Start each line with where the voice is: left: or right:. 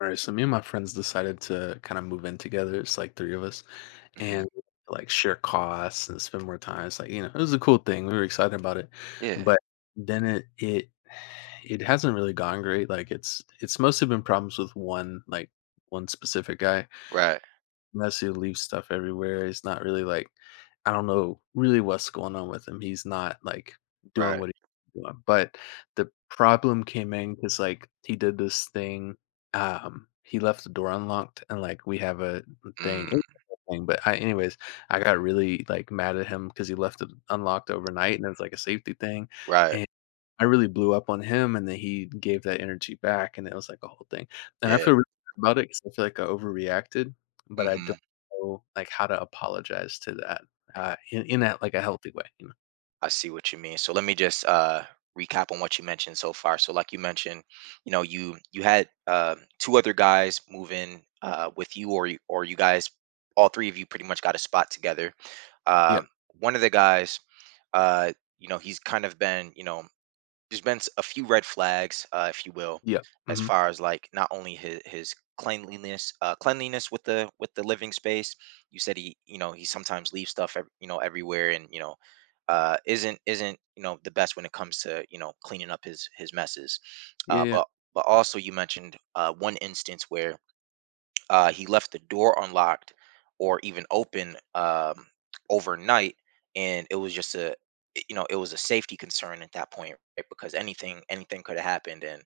left: Right, so me and my friends decided to kind of move in together. It's like three of us,
right: Mhm.
left: and like share costs and spend more time. It's like it was a cool thing. We were excited about it,
right: Yeah.
left: but then it hasn't really gone great. Like it's mostly been problems with one like one specific guy.
right: Right.
left: Unless he leaves stuff everywhere, it's not really like I don't know really what's going on with him. He's not like doing
right: Right.
left: what he's doing. But the problem came in because like he did this thing. He left the door unlocked, and like we have a thing. It
right: Mm.
left: was a thing, but I, anyways, I got really like mad at him because he left it unlocked overnight, and it was like a safety thing.
right: Right.
left: And I really blew up on him, and then he gave that energy back, and it was like a whole thing, and I
right: Yeah.
left: feel really bad about it because I feel like I overreacted, but I
right: Mhm.
left: don't know, like, how to apologize to that, in a, like, a healthy way,
right: I see what you mean. So let me just recap on what you mentioned so far. So like you mentioned, you had two other guys move in with you or you or you guys all three of you pretty much got a spot together. Uh
left: Yeah,
right: One of the guys uh he's kind of been, there's been a few red flags, if you will,
left: yeah,
right: as
left: mhm,
right: far as like not only his cleanliness, cleanliness with the living space. You said he, you know, he sometimes leaves stuff, you know, everywhere, and isn't you know the best when it comes to you know cleaning up his messes.
left: yeah,
right: Uh,
left: yeah,
right: but but also you mentioned one instance where he left the door unlocked or even open overnight, and it was just a you know it was a safety concern at that point, right? Because anything could have happened, and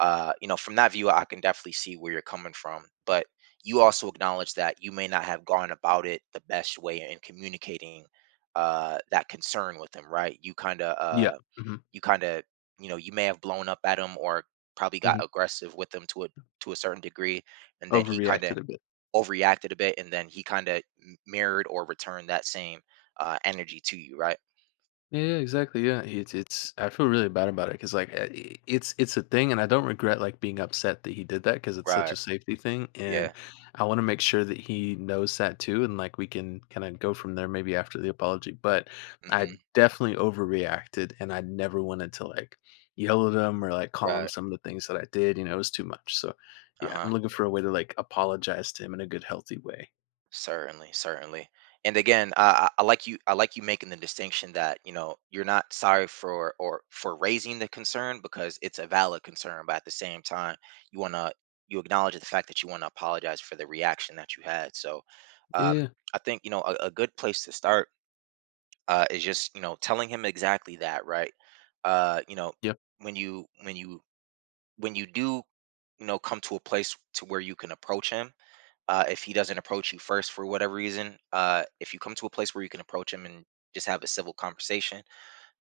right: you know from that view I can definitely see where you're coming from, but you also acknowledge that you may not have gone about it the best way in communicating that concern with him, right? You kind of
left: yeah, mhm,
right: you kind of you know you may have blown up at him or probably got
left: mhm,
right: aggressive with him to a certain degree, and then he kind of
left: overreacted a bit.
right: overreacted a bit, and then he kind of mirrored or returned that same energy to you, right?
left: Yeah, yeah, exactly. Yeah, it's it's. I feel really bad about it because like it's a thing, and I don't regret like being upset that he did that because it's such
right: Right.
left: a safety thing, and
right: Yeah.
left: I want to make sure that he knows that too, and like we can kind of go from there maybe after the apology. But I
right: Hmm.
left: definitely overreacted, and I never wanted to like yell at him or like call him
right: Right.
left: some of the things that I did. You know, it was too much. So yeah,
right: Uh-huh.
left: I'm looking for a way to like apologize to him in a good, healthy way.
right: Certainly, certainly. And again, I like you, I like you making the distinction that you know you're not sorry for or for raising the concern because it's a valid concern, but at the same time you want to you acknowledge the fact that you want to apologize for the reaction that you had. So um
left: Yeah.
right: I think you know a good place to start is just you know telling him exactly that, right? You know
left: Yep.
right: when you when you do you know come to a place to where you can approach him, if he doesn't approach you first for whatever reason, if you come to a place where you can approach him and just have a civil conversation,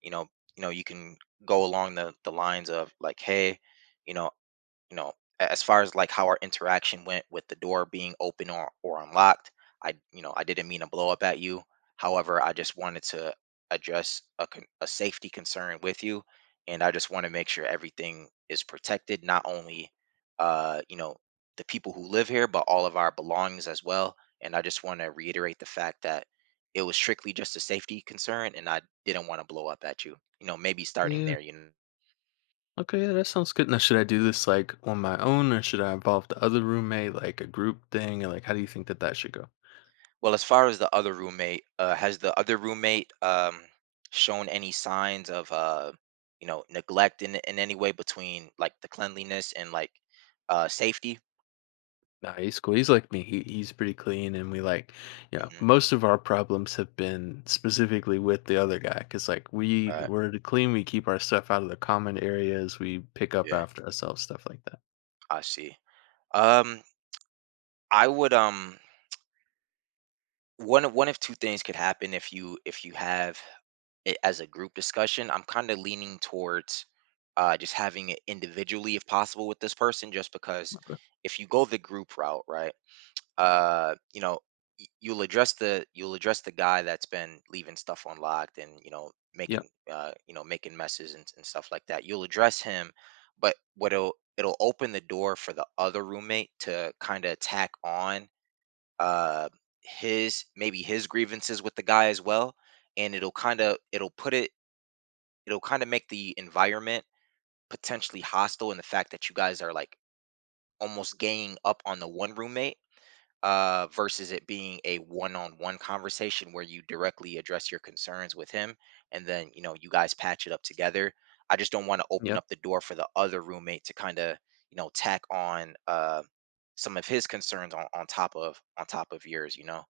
right: you know, you know, you can go along the lines of like, hey, you know, you know, as far as like how our interaction went with the door being open or unlocked, I you know I didn't mean to blow up at you, however I just wanted to address a safety concern with you, and I just want to make sure everything is protected, not only you know the people who live here but all of our belongings as well, and I just want to reiterate the fact that it was strictly just a safety concern, and I didn't want to blow up at you, you know, maybe starting
left: Yeah.
right: there, you know.
left: Okay, yeah, that sounds good. Now, should I do this like on my own, or should I involve the other roommate, like a group thing, or like how do you think that that should go?
right: Well, as far as the other roommate, has the other roommate shown any signs of, you know, neglect in any way between like the cleanliness and like safety?
left: Nah, he's cool. He's like me. He's pretty clean, and we like,
right: Hmm.
left: most of our problems have been specifically with the other guy because like we
right: Right.
left: we're the clean. We keep our stuff out of the common areas. We pick up
right: Yeah,
left: after ourselves, stuff like that.
right: I see. Um, I would one of two things could happen if you have it as a group discussion. I'm kind of leaning towards just having it individually if possible with this person, just because
left: Okay.
right: if you go the group route, right? You know, you'll address the guy that's been leaving stuff unlocked and
left: Yeah.
right: you know making messes and stuff like that. You'll address him, but what it'll open the door for the other roommate to kind of tack on uh, his maybe his grievances with the guy as well, and it'll kind of it'll put it it'll kind of make the environment potentially hostile in the fact that you guys are like almost ganging up on the one roommate, versus it being a one-on-one conversation where you directly address your concerns with him, and then you know you guys patch it up together. I just don't want to open
left: Yeah.
right: up the door for the other roommate to kind of you know tack on some of his concerns on top of yours, you know.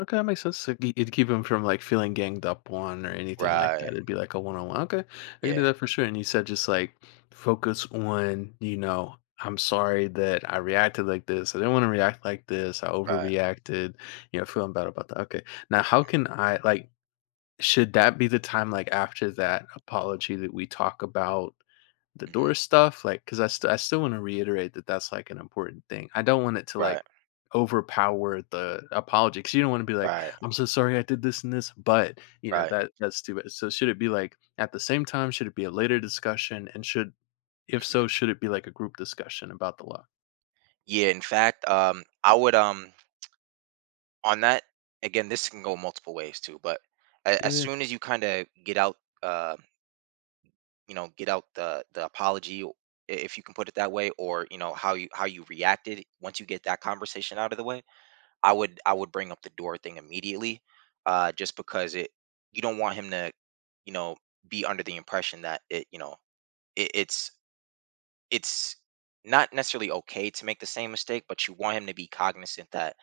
left: Okay, that makes sense. So ge- it'd keep him from like feeling ganged up on or anything like
right: Right.
left: that. It'd be like a one on one. Okay, I can do
right: Yeah.
left: that for sure. And you said just like focus on, you know, I'm sorry that I reacted like this. I didn't want to react like this. I
right: Right.
left: overreacted. You know, feeling bad about that. Okay, now how can I like? Should that be the time like after that apology that we talk about? The door
right: Hmm.
left: stuff, like, because I st I still wanna reiterate that that's, like, an important thing. I don't want it to,
right: Right.
left: like, overpower the apology, because you don't wanna be like,
right: Right.
left: "I'm so sorry I did this and this, but," you know,
right: Right.
left: that that's too bad. So should it be, like, at the same time? Should it be a later discussion? And should if
right: Hmm.
left: so, should it be, like, a group discussion about the law?
right: Yeah, in fact, I would on that, again, this can go multiple ways too, but as
left: Yeah.
right: soon as you kind of get out um you know get out the apology if you can put it that way, or you know how you reacted, once you get that conversation out of the way, I would bring up the door thing immediately, just because it you don't want him to you know be under the impression that it you know it, it's it's not necessarily okay to make the same mistake, but you want him to be cognizant that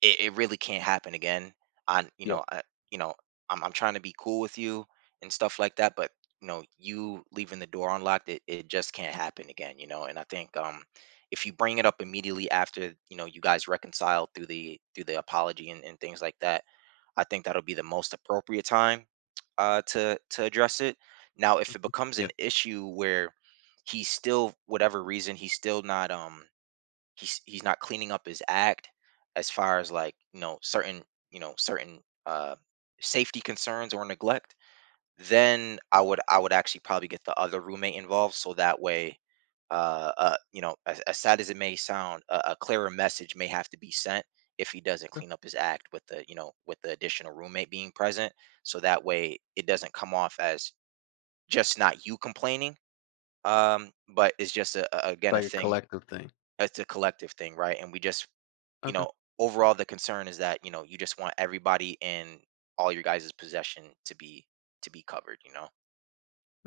right: it really can't happen again. I, you
left: Yeah.
right: know, I, you know, I'm trying to be cool with you and stuff like that, but you know, you leaving the door unlocked, it just can't happen again, you know. And I think if you bring it up immediately after, you know, you guys reconcile through the apology and things like that, I think that'll be the most appropriate time to address it. Now, if it
left: Mhm.
right: becomes an
left: Yeah.
right: issue where he's still whatever reason he's still not he's not cleaning up his act as far as like you know certain uh safety concerns or neglect, then I would actually probably get the other roommate involved so that way you know as sad as it may sound a clearer message may have to be sent if he doesn't clean up his act with the you know with the additional roommate being present, so that way it doesn't come off as just not you complaining, but it's just
left: It's
right: again a
left: like a
right: thing,
left: collective thing.
right: it's a collective thing, right? And we just you
left: Okay.
right: know, overall the concern is that, you know, you just want everybody in all your guys' possession to be covered, you know?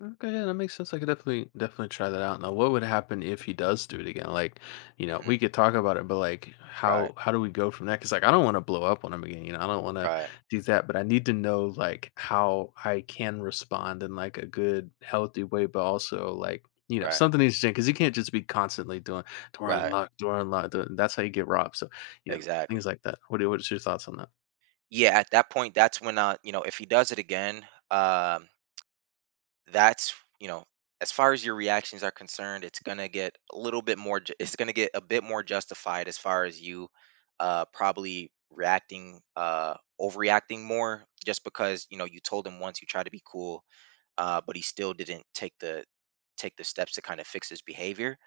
left: Okay, yeah, that makes sense. I could definitely definitely try that out. Now, what would happen if he does do it again? Like, you know,
right: Hmm.
left: we could talk about it, but like,
right: Right,
left: how do we go from that? Because like, I don't want to blow up on him again. You know, I don't want to
right: right,
left: do that. But I need to know like how I can respond in like a good, healthy way, but also like
right: right,
left: something needs to change because you can't just be constantly doing door
right: right.
left: unlocked, door unlocked. Door-" That's how you get robbed. So you know
right: Exactly.
left: things like that. What are- what's your thoughts on that?
right: Yeah, at that point, that's when you know, if he does it again, that's you know, as far as your reactions are concerned, it's gonna get a little bit more it's gonna get a bit more justified as far as you probably reacting overreacting more, just because you know you told him once, you try to be cool, but he still didn't take the steps to kind of fix his behavior.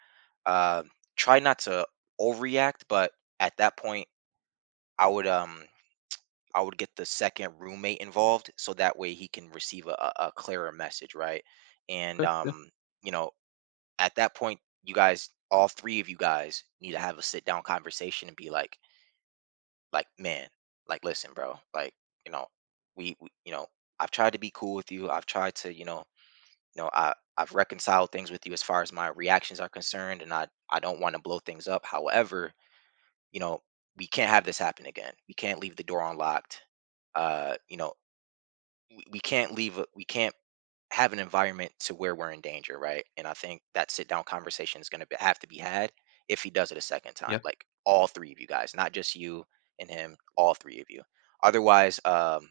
right: Um, try not to overreact, but at that point, I would um I would get the second roommate involved so that way he can receive a clearer message, right? And
left: Okay. Yeah.
right: you know at that point, you guys, all three of you guys, need to have a sit down conversation and be like, man, like, listen, bro, like, you know, we you know I've tried to be cool with you. I've tried to you know I've reconciled things with you as far as my reactions are concerned, and I don't want to blow things up, however, you know, we can't have this happen again, we can't leave the door unlocked, you know, we can't leave we can't have an environment to where we're in danger, right? And I think that sit down conversation is going to have to be had if he does it a second time,
left: Yeah.
right: like all three of you guys, not just you and him, all three of you. Otherwise,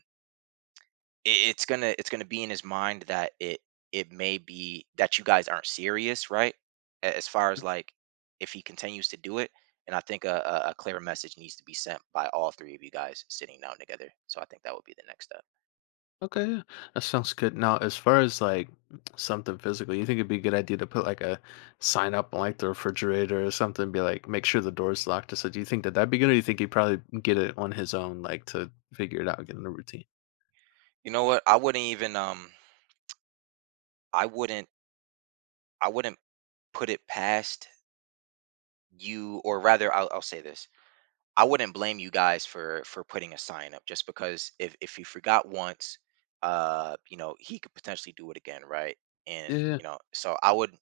right: it's gonna be in his mind that it may be that you guys aren't serious, right? As far as like, if he continues to do it, and I think a clear message needs to be sent by all three of you guys sitting down together. So I think that would be the next step.
left: Okay, yeah. That sounds good. Now, as far as like something physical, you think it'd be a good idea to put like a sign up on like the refrigerator or something, be like, make sure the door's locked. So, do you think that that'd be good, or you think he'd probably get it on his own, like to figure it out, get in the routine?
right: You know what? I wouldn't even I wouldn't I wouldn't put it past you, or rather, I'll say this. I wouldn't blame you guys for putting a sign up, just because if he forgot once, you know, he could potentially do it again, right? And
left: Yeah, yeah,
right: you know, so I would,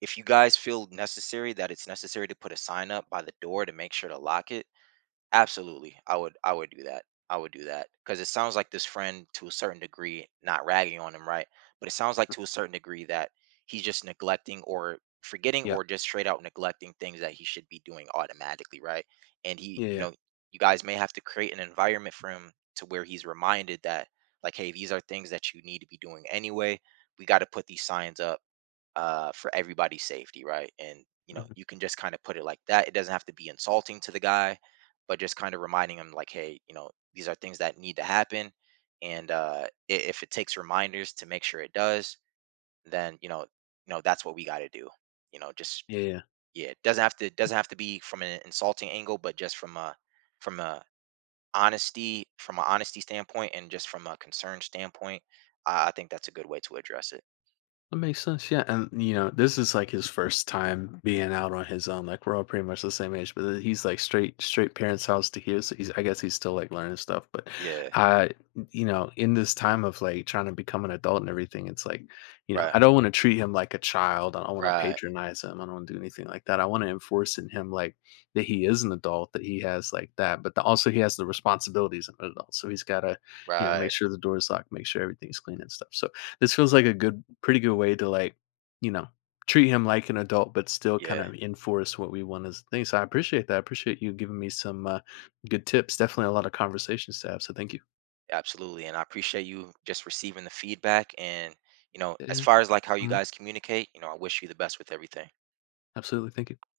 right: if you guys feel necessary that it's necessary to put a sign up by the door to make sure to lock it, absolutely. I would do that. I would do that, because it sounds like this friend to a certain degree, not ragging on him, right? But it sounds like to a certain degree that he's just neglecting or forgetting
left: yeah,
right: or just straight out neglecting things that he should be doing automatically, right? And he,
left: yeah, yeah.
right: you
left: yeah.
right: know, you guys may have to create an environment for him to where he's reminded that like, hey, these are things that you need to be doing anyway. We got to put these signs up, for everybody's safety, right? And you know,
left: Mhm.
right: you can just kind of put it like that. It doesn't have to be insulting to the guy, but just kind of reminding him like, hey, you know, these are things that need to happen, and if it takes reminders to make sure it does, then you know, that's what we got to do. You know, just
left: Yeah, yeah.
right: yeah, it doesn't have to be from an insulting angle, but just from a honesty from an honesty standpoint and just from a concern standpoint, I think that's a good way to address it.
left: That makes sense. Yeah. And, you know, this is like his first time being out on his own. Like, we're all pretty much the same age, but he's like straight, straight parents' house to here. So he's, I guess he's still like learning stuff. But,
right: Yeah.
left: uh, you know, in this time of like trying to become an adult and everything, it's like, you know,
right: Right.
left: I don't want to treat him like a child. I don't want to
right: Right.
left: patronize him. I don't want to do anything like that. I want to enforce in him like that he is an adult, that he has like that, but the, also he has the responsibilities of an adult. So he's got to, you know, make
right: Right.
left: sure the door is locked, make sure everything's clean and stuff. So, this feels like a good pretty good way to, like, you know, treat him like an adult, but still kind
right: Yeah,
left: of enforce what we want as a thing, so I appreciate that, I appreciate you giving me some good tips, definitely a lot of conversations to have, so thank you.
right: absolutely. And I appreciate you just receiving the feedback. And, you know, as
left: Yeah,
right: far as like how you
left: mhm,
right: guys communicate, you know, I wish you the best with everything.
left: absolutely, thank you.